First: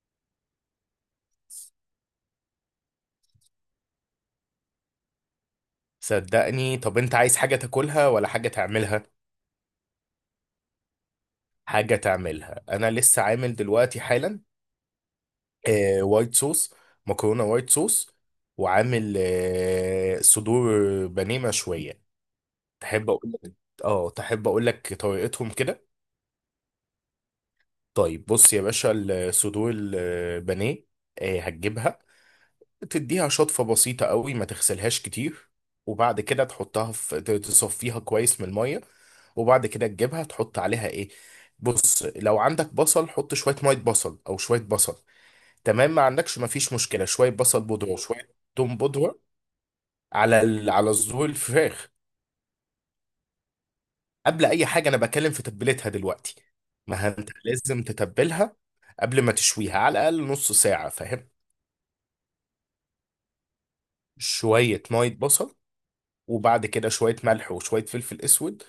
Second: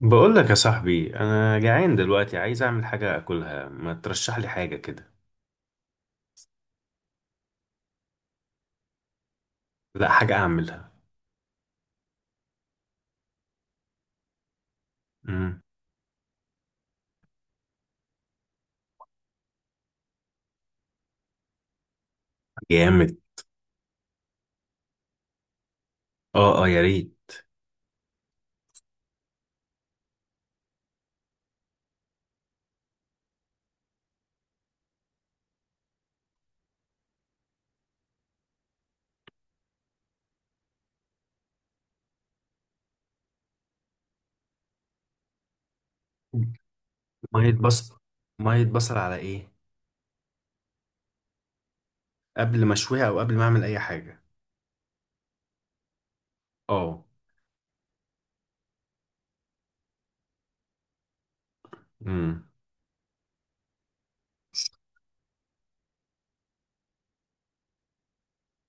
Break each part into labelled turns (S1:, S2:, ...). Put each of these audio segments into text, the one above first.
S1: بقول لك يا صاحبي، انا جعان دلوقتي عايز اعمل حاجه اكلها. ما ترشح لي حاجه كده؟
S2: صدقني. طب انت عايز حاجة تاكلها ولا حاجة تعملها؟
S1: لا، حاجه اعملها.
S2: حاجة تعملها، انا لسه عامل دلوقتي حالا
S1: امم.
S2: وايت صوص. مكرونة وايت صوص. وعامل صدور بانيه مشوية. تحب
S1: جامد.
S2: اقول لك؟ اه تحب اقول لك طريقتهم كده؟
S1: اه، اه، يا ريت.
S2: طيب بص يا باشا، الصدور البانيه هتجيبها، تديها شطفة بسيطة قوي، ما تغسلهاش كتير، وبعد كده تحطها في تصفيها كويس من المية. وبعد كده تجيبها تحط عليها ايه؟ بص، لو عندك بصل حط شوية مية بصل او شوية بصل، تمام. ما عندكش ما فيش مشكلة، شوية
S1: ميه
S2: بصل بودرة
S1: بصل.
S2: وشوية
S1: ميه
S2: توم
S1: بصل على
S2: بودرة
S1: ايه؟
S2: على على صدور الفراخ.
S1: قبل ما اشويها او قبل ما اعمل اي حاجه؟
S2: قبل اي حاجة انا بكلم في تتبيلتها دلوقتي.
S1: اه.
S2: ما انت لازم تتبلها قبل ما تشويها على الاقل نص ساعة، فاهم.
S1: امم.
S2: شوية مية بصل، وبعد كده شوية ملح وشوية فلفل اسود،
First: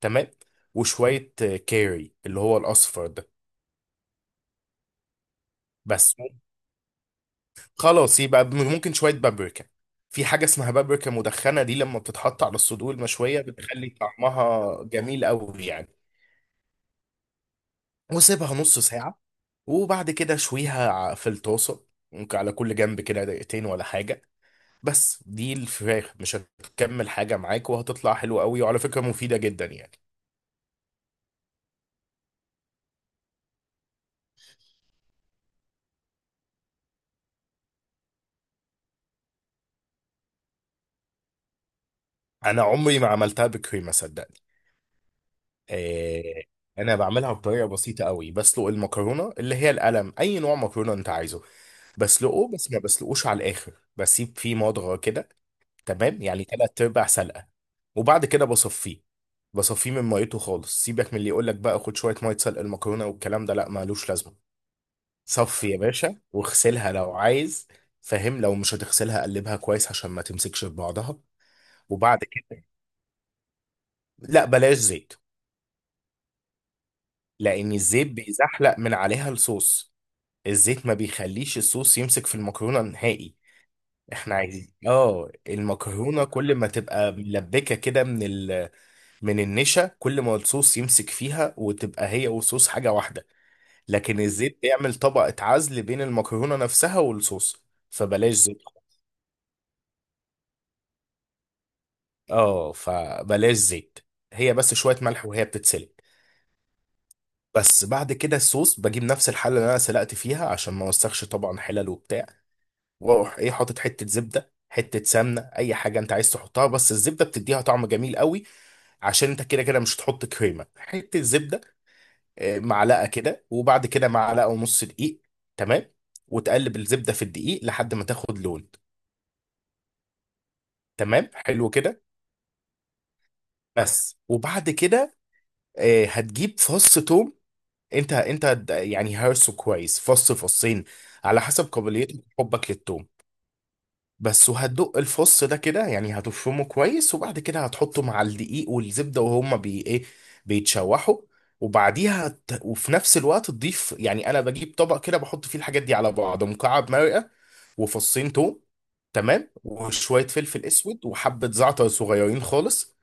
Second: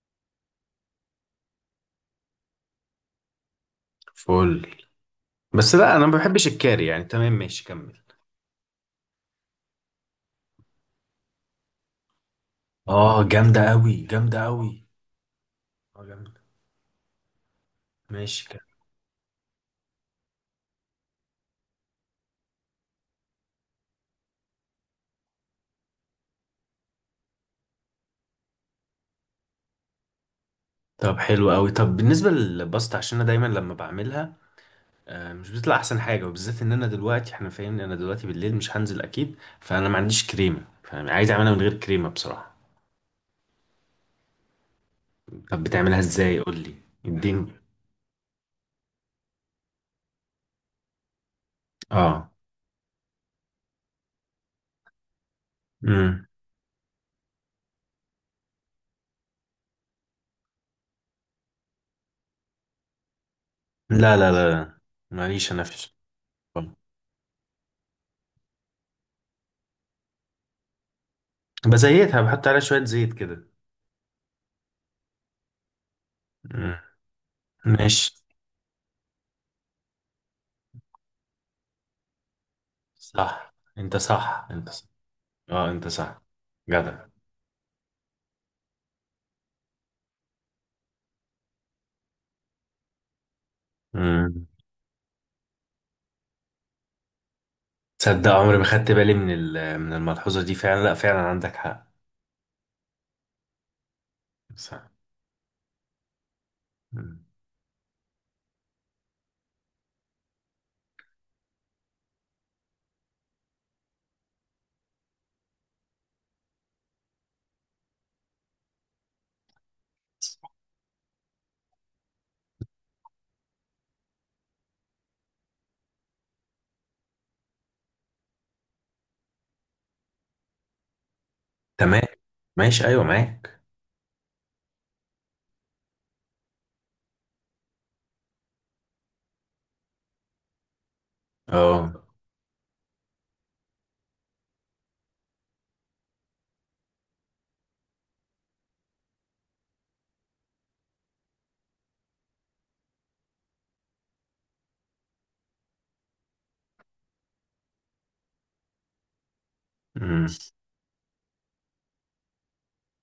S2: تمام، وشوية كاري اللي هو الأصفر ده.
S1: فل. بس لا، انا
S2: بس
S1: ما بحبش الكاري يعني. تمام، ماشي، كمل.
S2: خلاص، يبقى ممكن شوية بابريكا. في حاجة اسمها بابريكا مدخنة دي، لما بتتحط على الصدور
S1: اه،
S2: المشوية
S1: جامده
S2: بتخلي
S1: قوي، جامده قوي.
S2: طعمها جميل قوي يعني.
S1: اه، جامده. ماشي،
S2: وسيبها
S1: كمل.
S2: نص ساعة، وبعد كده شويها في الطاسة، ممكن على كل جنب كده دقيقتين ولا حاجة. بس دي الفراخ مش هتكمل حاجة معاك، وهتطلع حلوة قوي، وعلى فكرة مفيدة جدا يعني.
S1: طب حلو قوي. طب بالنسبه للباستا، عشان انا دايما لما بعملها مش بتطلع احسن حاجه، وبالذات ان انا دلوقتي، احنا فاهمني، انا دلوقتي بالليل مش هنزل اكيد، فانا ما عنديش كريمه، فعايز اعملها من غير كريمه بصراحه.
S2: أنا عمري ما عملتها بكريمة، صدقني.
S1: طب بتعملها ازاي؟
S2: آه،
S1: قول لي.
S2: انا بعملها
S1: اديني.
S2: بطريقه بسيطه قوي، بسلق المكرونه اللي هي القلم، اي نوع مكرونه انت عايزه،
S1: اه.
S2: بسلقه بس ما بسلقوش على الاخر، بسيب فيه مضغه كده، تمام،
S1: امم.
S2: يعني تلات ارباع سلقه. وبعد كده بصفيه، بصفيه من ميته خالص. سيبك من اللي يقول لك بقى خد شويه ميه سلق المكرونه والكلام ده، لا مالوش
S1: لا لا
S2: لازمه.
S1: لا لا. ماليش انا
S2: صفي
S1: في.
S2: يا باشا، واغسلها لو عايز، فاهم. لو مش هتغسلها قلبها كويس عشان ما تمسكش في بعضها. وبعد
S1: بزيتها، بحط عليها
S2: كده
S1: شويه زيت كده.
S2: لا، بلاش زيت،
S1: مم.
S2: لان الزيت
S1: ماشي.
S2: بيزحلق من عليها الصوص. الزيت ما بيخليش الصوص يمسك في المكرونة نهائي.
S1: صح، انت
S2: احنا
S1: صح، انت
S2: عايزين
S1: صح. اه، انت صح.
S2: المكرونة كل ما
S1: جدع.
S2: تبقى ملبكة كده من من النشا، كل ما الصوص يمسك فيها وتبقى هي والصوص حاجة واحدة. لكن
S1: امم.
S2: الزيت بيعمل طبقة عزل بين المكرونة نفسها والصوص،
S1: تصدق
S2: فبلاش
S1: عمري
S2: زيت.
S1: ما خدت بالي من الملحوظه دي؟ فعلا، لا فعلا عندك حق.
S2: اه فبلاش زيت. هي بس
S1: صح.
S2: شوية ملح وهي بتتسلق.
S1: مم.
S2: بس بعد كده الصوص، بجيب نفس الحلة اللي انا سلقت فيها عشان ما اوسخش طبعا حلل وبتاع، واروح ايه، حاطط حته زبده، حته سمنه، اي حاجه انت عايز تحطها، بس الزبده بتديها طعم جميل قوي. عشان انت كده كده مش هتحط كريمه، حته زبده، معلقه كده، وبعد كده معلقه ونص دقيق، تمام، وتقلب الزبده في الدقيق لحد ما تاخد لون، تمام، حلو
S1: تمام.
S2: كده.
S1: ماشي، ايوه، معاك.
S2: بس. وبعد كده هتجيب فص توم. انت يعني هرسه كويس، فص فصين على حسب
S1: اه.
S2: قابليتك وحبك للتوم، بس. وهتدق الفص ده كده يعني، هتفرمه كويس، وبعد كده هتحطه مع الدقيق والزبدة، وهما بي ايه، بيتشوحوا. وبعديها وفي نفس الوقت تضيف، يعني انا بجيب طبق كده بحط فيه الحاجات دي على بعض، مكعب مرقة وفصين توم، تمام،
S1: امم.
S2: وشوية فلفل اسود وحبة زعتر صغيرين خالص،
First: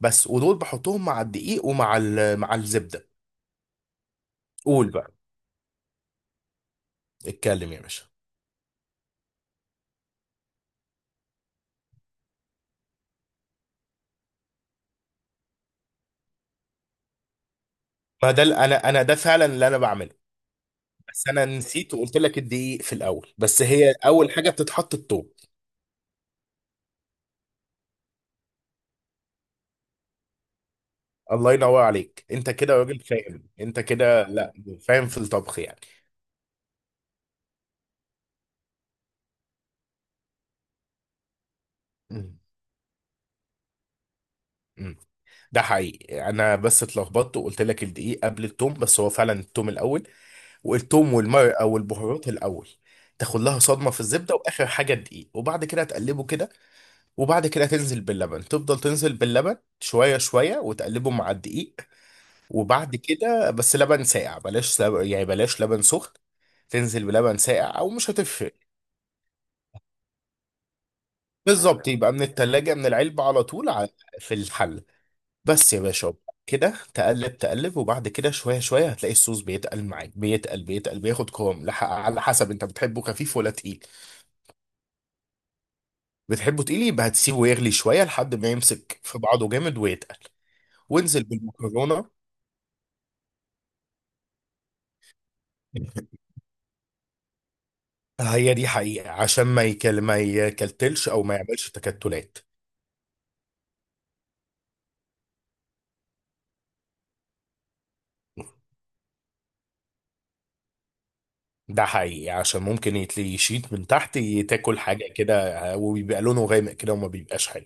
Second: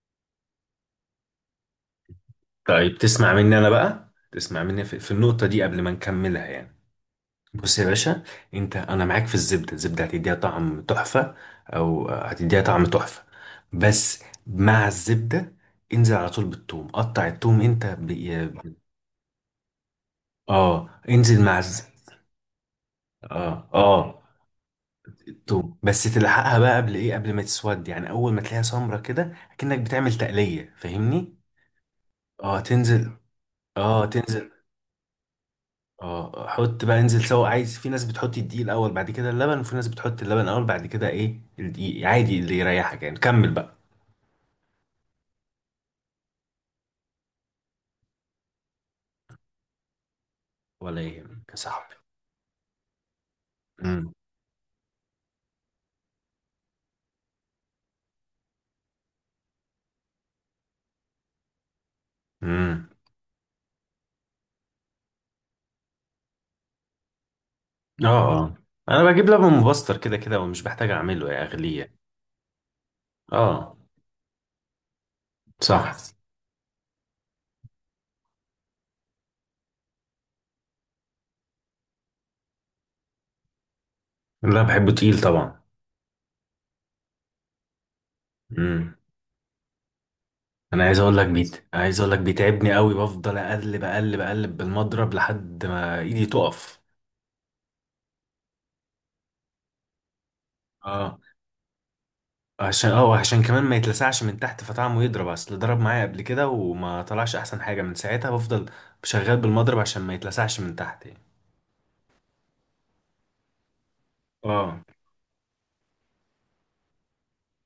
S2: بس. ودول بحطهم مع الدقيق ومع مع
S1: طيب
S2: الزبدة.
S1: تسمع مني انا بقى، تسمع مني
S2: قول
S1: في
S2: بقى،
S1: النقطه دي قبل ما نكملها يعني.
S2: اتكلم
S1: بص
S2: يا
S1: يا
S2: باشا.
S1: باشا، انت، انا معاك في الزبده. الزبده هتديها طعم تحفه، او هتديها طعم تحفه بس مع الزبده. انزل على طول بالثوم. قطع الثوم انت
S2: ما ده انا ده فعلا اللي انا بعمله،
S1: اه،
S2: بس
S1: انزل
S2: انا
S1: مع
S2: نسيت وقلت لك الدقيق في الاول،
S1: اه،
S2: بس هي
S1: اه.
S2: اول حاجه بتتحط التوم.
S1: الثوم بس تلحقها بقى، قبل ايه؟ قبل ما تسود، يعني اول ما تلاقيها سمرة كده كأنك بتعمل تقليه، فاهمني؟
S2: الله ينور عليك، انت
S1: اه،
S2: كده راجل
S1: تنزل.
S2: فاهم، انت
S1: اه،
S2: كده
S1: تنزل.
S2: لا فاهم في الطبخ يعني.
S1: اه، حط بقى، انزل سوا. عايز، في ناس بتحط الدقيق الاول بعد كده اللبن، وفي ناس بتحط اللبن الاول بعد كده ايه الدقيق،
S2: مم.
S1: عادي اللي يريحك يعني، كمل بقى.
S2: مم. ده حقيقي، انا بس اتلخبطت وقلت لك الدقيق قبل التوم، بس هو فعلا التوم الاول،
S1: ولا
S2: والتوم
S1: يهمك يا
S2: والمرق او
S1: صاحبي.
S2: البهارات الاول. تاخد لها صدمه في
S1: امم.
S2: الزبده، واخر حاجه الدقيق، وبعد كده تقلبه كده. وبعد كده تنزل باللبن، تفضل تنزل باللبن شويه شويه وتقلبه مع الدقيق.
S1: امم.
S2: وبعد كده بس لبن ساقع، بلاش لبن يعني بلاش لبن سخن. تنزل بلبن ساقع او
S1: اه.
S2: مش هتفرق.
S1: اه. انا بجيب لبن مبستر كده كده، ومش بحتاج اعمله يا
S2: بالظبط،
S1: اغليه.
S2: يبقى من التلاجة من العلبة على طول
S1: اه.
S2: في الحل. بس يا
S1: صح.
S2: باشا، كده تقلب وبعد كده شوية شوية هتلاقي الصوص بيتقل معاك، بيتقل بيتقل بياخد قوام على حسب انت بتحبه خفيف ولا تقيل.
S1: لا، بحبه تقيل طبعا.
S2: بتحبه تقيل، يبقى هتسيبه يغلي شوية لحد ما
S1: امم.
S2: يمسك في بعضه جامد ويتقل.
S1: انا عايز اقول
S2: وانزل
S1: لك بيت عايز
S2: بالمكرونة.
S1: اقول لك بيتعبني قوي، بفضل اقلب اقلب اقلب بالمضرب لحد ما ايدي تقف.
S2: هي دي حقيقة عشان ما ما يكلتلش
S1: اه.
S2: او ما يعملش تكتلات.
S1: عشان اه وعشان كمان ما يتلسعش من تحت، فطعمه يضرب، اصل ضرب معايا قبل كده وما طلعش احسن حاجه، من ساعتها بفضل شغال بالمضرب عشان ما يتلسعش من تحت يعني.
S2: ده حقيقي، عشان ممكن يتلي يشيط من تحت،
S1: اه،
S2: تاكل حاجة كده وبيبقى لونه غامق كده وما بيبقاش حلو.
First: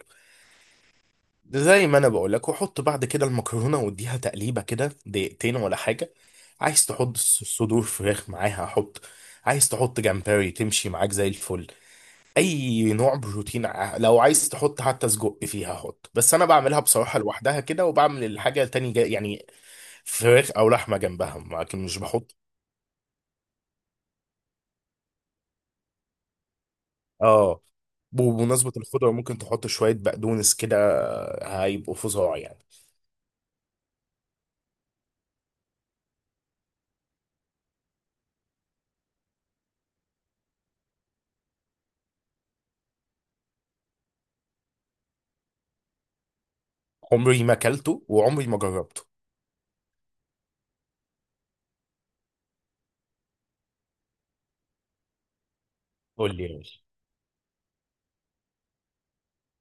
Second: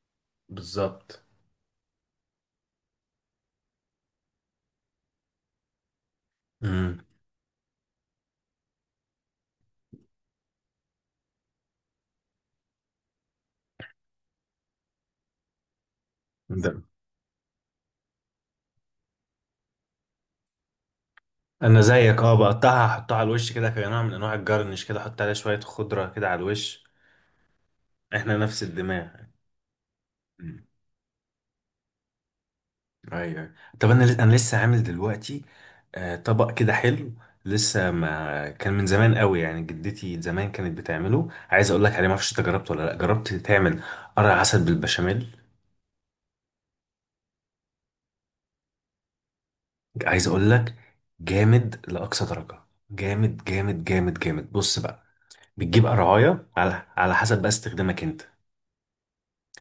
S1: بالظبط.
S2: زي ما انا بقول لك، وحط بعد كده المكرونة واديها تقليبة كده دقيقتين ولا حاجة. عايز
S1: امم.
S2: تحط صدور فراخ معاها حط، عايز تحط جمبري تمشي معاك زي الفل، اي نوع بروتين لو عايز تحط حتى سجق فيها حط، بس انا بعملها
S1: ده.
S2: بصراحة لوحدها كده، وبعمل الحاجة تاني جا يعني، فراخ او لحمة جنبها
S1: انا
S2: لكن مش
S1: زيك،
S2: بحط.
S1: بقطعها، احطها على الوش كده كنوع من انواع الجرنش، كده احط عليها شويه خضره كده على الوش.
S2: اه
S1: احنا نفس
S2: بمناسبة
S1: الدماغ.
S2: الخضرة، ممكن تحط شوية بقدونس كده. هيبقوا فظاع يعني.
S1: ايوه. طب انا لسه عامل دلوقتي طبق كده حلو، لسه ما كان من زمان قوي، يعني جدتي زمان كانت بتعمله. عايز اقول لك عليه، ما اعرفش انت جربته ولا لا، جربت تعمل قرع عسل بالبشاميل؟
S2: عمري ما اكلته وعمري ما جربته.
S1: عايز اقول لك. جامد لاقصى درجه. جامد جامد جامد جامد. بص بقى، بتجيب
S2: قول
S1: قرعايه
S2: لي، ماشي
S1: على حسب بقى استخدامك انت.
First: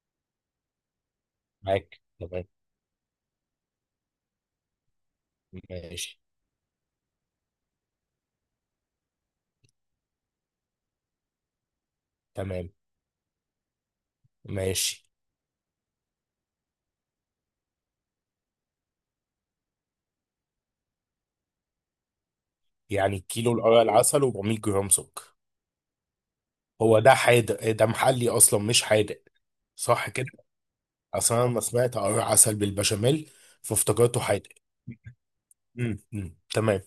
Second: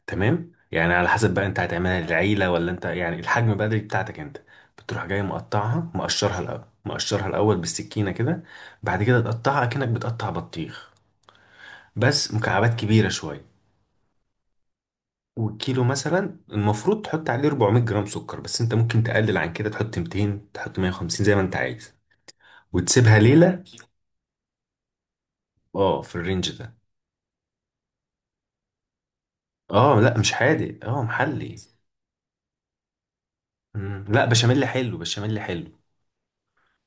S1: تمام يعني، على حسب بقى انت هتعملها
S2: معاك. تمام،
S1: للعيله ولا انت، يعني الحجم بقى دي بتاعتك انت. بتروح جاي مقطعها،
S2: ماشي.
S1: مقشرها الاول بالسكينه كده. بعد كده تقطعها اكنك بتقطع بطيخ، بس
S2: تمام،
S1: مكعبات كبيره شويه.
S2: ماشي،
S1: والكيلو مثلا المفروض تحط عليه 400 جرام سكر، بس انت ممكن تقلل عن كده، تحط 200، تحط 150، زي ما انت عايز. وتسيبها
S2: يعني كيلو
S1: ليله.
S2: القرع العسل و400 جرام سكر.
S1: اه، في الرينج ده.
S2: هو ده حادق ده محلي اصلا مش حادق؟
S1: اه،
S2: صح
S1: لا
S2: كده.
S1: مش حادق، اه
S2: اصل انا
S1: محلي.
S2: لما سمعت قرع عسل بالبشاميل
S1: مم.
S2: فافتكرته
S1: لا،
S2: حادق.
S1: بشاميل حلو، بشاميل حلو.
S2: امم، تمام.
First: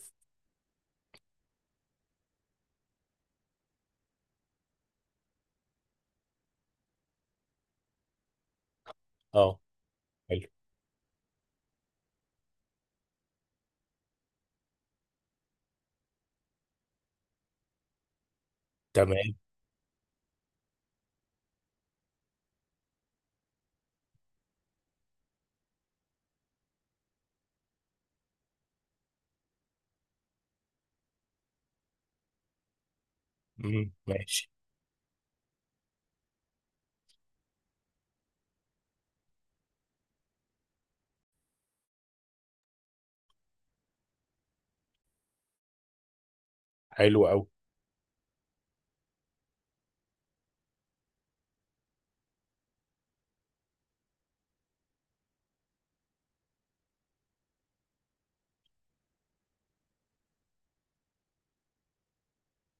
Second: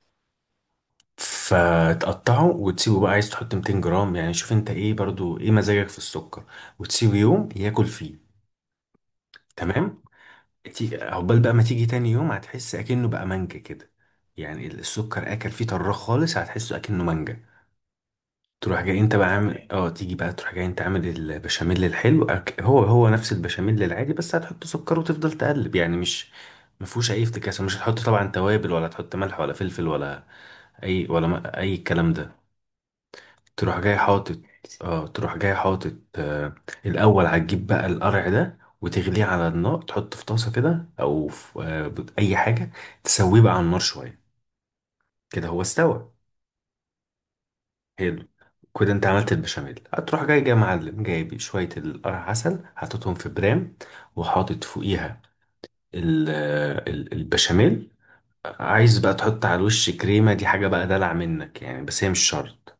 S1: فتقطعه وتسيبه بقى. عايز تحط 200 جرام يعني؟ شوف انت ايه برضو، ايه مزاجك في السكر. وتسيبه يوم ياكل فيه.
S2: اه
S1: تمام.
S2: حلو.
S1: عقبال بقى ما تيجي تاني يوم هتحس اكنه بقى مانجا كده. يعني السكر اكل فيه طراخ خالص، هتحسه اكنه مانجا. تروح جاي انت
S2: تمام.
S1: بقى عامل، تيجي بقى، تروح جاي انت عامل البشاميل الحلو. هو نفس البشاميل العادي، بس هتحط سكر وتفضل تقلب يعني، مش ما فيهوش اي افتكاسه. مش هتحط طبعا توابل، ولا تحط ملح ولا فلفل ولا اي، ولا اي الكلام ده. تروح
S2: امم،
S1: جاي حاطط.
S2: ماشي.
S1: اه، تروح جاي حاطط. الاول هتجيب بقى القرع ده وتغليه على النار، تحطه في طاسه كده او في اي حاجه، تسويه بقى على النار شويه، كده هو استوى.
S2: حلو قوي.
S1: حلو كده، انت عملت البشاميل. هتروح جاي معلم، جايب شويه القرع عسل حاططهم في برام، وحاطط فوقيها البشاميل. عايز بقى تحط على الوش كريمه، دي حاجه بقى دلع منك يعني، بس هي مش شرط.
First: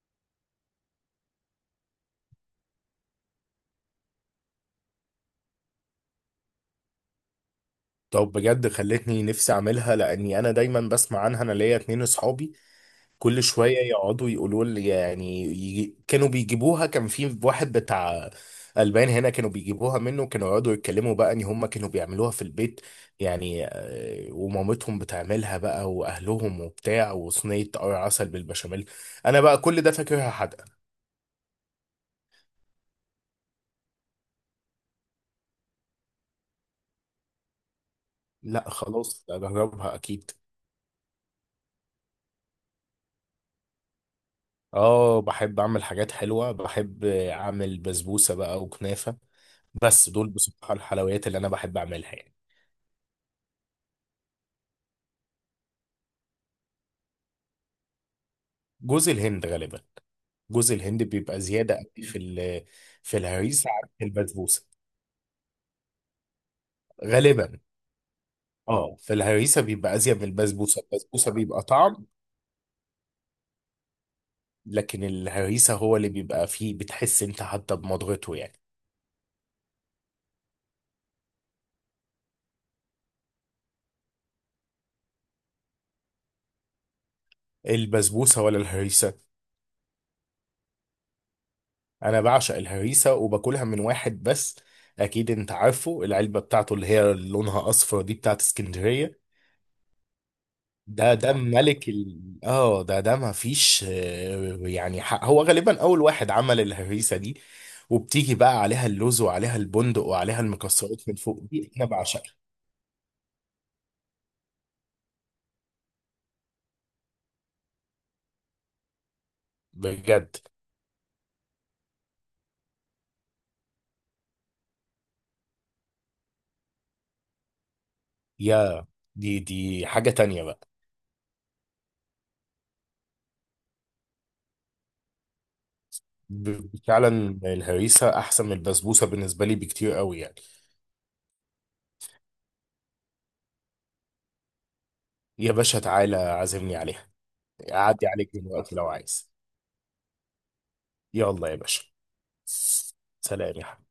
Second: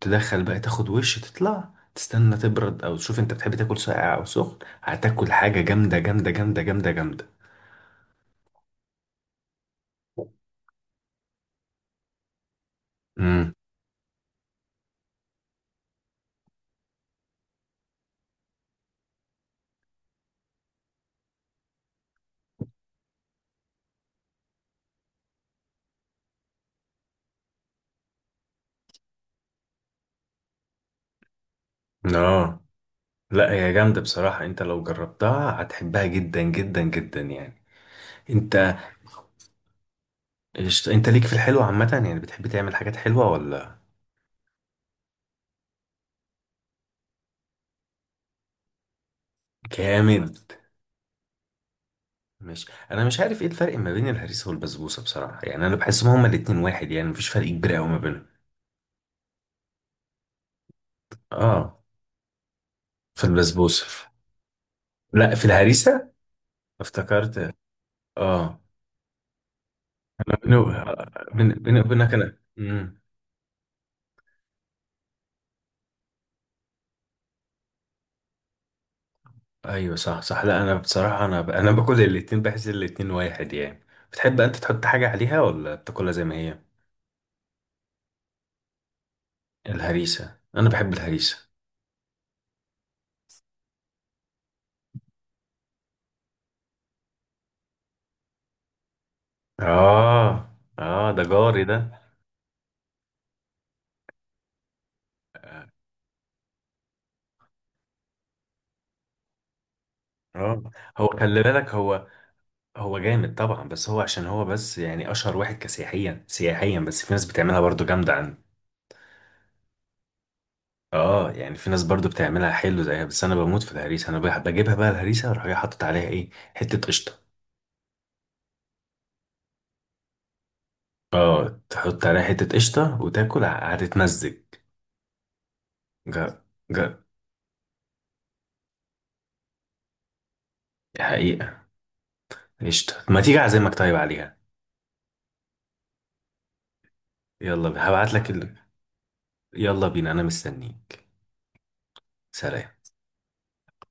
S1: تدخل بقى، تاخد وش تطلع، تستنى تبرد او تشوف انت بتحب تاكل ساقع او سخن. هتاكل حاجه جامده جامده جامده جامده جامده.
S2: طب بجد خلتني نفسي اعملها، لاني انا دايما بسمع عنها، انا ليا اتنين اصحابي كل
S1: امم.
S2: شويه يقعدوا يقولوا لي، يعني يجي كانوا بيجيبوها، كان في واحد بتاع البان هنا كانوا بيجيبوها منه، كانوا يقعدوا يتكلموا بقى ان هم كانوا بيعملوها في البيت يعني، ومامتهم بتعملها بقى، واهلهم وبتاع، وصينيه عسل بالبشاميل. انا بقى كل ده فاكرها حدقه.
S1: اه، لا هي جامده بصراحه، انت لو جربتها هتحبها جدا جدا جدا يعني.
S2: لا
S1: انت.
S2: خلاص، اجربها اكيد.
S1: انت ليك في الحلو عامه يعني، بتحب تعمل حاجات حلوه ولا؟
S2: اه بحب اعمل حاجات حلوه، بحب اعمل بسبوسه بقى وكنافه. بس دول
S1: جامد.
S2: بصراحه الحلويات اللي انا بحب اعملها يعني.
S1: مش انا مش عارف ايه الفرق ما بين الهريسه والبسبوسه بصراحه يعني، انا بحسهم هما الاتنين واحد يعني، مفيش فرق كبير قوي ما بينهم.
S2: جوز الهند غالبا، جوز الهند بيبقى زياده
S1: اه،
S2: قوي في في
S1: في
S2: الهريسه
S1: البسبوسه.
S2: عن البسبوسه،
S1: لا، في الهريسه.
S2: غالبا.
S1: افتكرت. اه.
S2: اه في الهريسه بيبقى ازيد من
S1: بيني
S2: البسبوسه، البسبوسه
S1: وبين-
S2: بيبقى
S1: بيني
S2: طعم،
S1: وبينك انا.
S2: لكن الهريسه هو اللي بيبقى فيه بتحس انت حتى بمضغته يعني.
S1: ايوه، صح، صح. لا، انا بصراحه انا باكل الاتنين، بحس الاتنين واحد يعني. بتحب انت تحط حاجه عليها ولا بتاكلها زي ما هي؟
S2: البسبوسه ولا الهريسه؟
S1: الهريسه. انا بحب الهريسه.
S2: انا بعشق الهريسه، وباكلها من واحد بس. اكيد انت عارفه العلبه بتاعته اللي هي لونها اصفر دي بتاعت اسكندريه.
S1: اه، اه،
S2: ده
S1: ده
S2: ده عارف
S1: جاري ده.
S2: ملك ده ما فيش يعني حق. هو غالبا اول واحد عمل الهريسه دي. وبتيجي بقى عليها اللوز وعليها البندق وعليها
S1: اه. هو
S2: المكسرات من فوق،
S1: خلي بالك،
S2: دي انا
S1: هو
S2: بعشقها
S1: هو جامد طبعا، بس هو عشان هو بس يعني اشهر واحد كسياحيا سياحيا، بس في ناس بتعملها برضو جامده عندي.
S2: بجد.
S1: اه، يعني في ناس برضو بتعملها حلو زيها، بس انا بموت في الهريسه. انا بجيبها بقى الهريسه واروح جاي حاطط عليها ايه؟ حته قشطه.
S2: يا، دي حاجه تانية بقى.
S1: اه، تحط عليها حتة قشطة وتاكل، هتتمزج. جا. جا.
S2: فعلا الهريسه احسن من البسبوسه بالنسبه لي بكتير قوي يعني.
S1: دي حقيقة. قشطة ما تيجي أعزمك طيب عليها.
S2: يا باشا تعالى عازمني عليها.
S1: يلا
S2: اعدي
S1: هبعت
S2: عليك
S1: لك.
S2: دلوقتي لو عايز.
S1: يلا بينا، أنا مستنيك.
S2: يلا يا باشا.
S1: سلام.
S2: سلام يا حبيبي.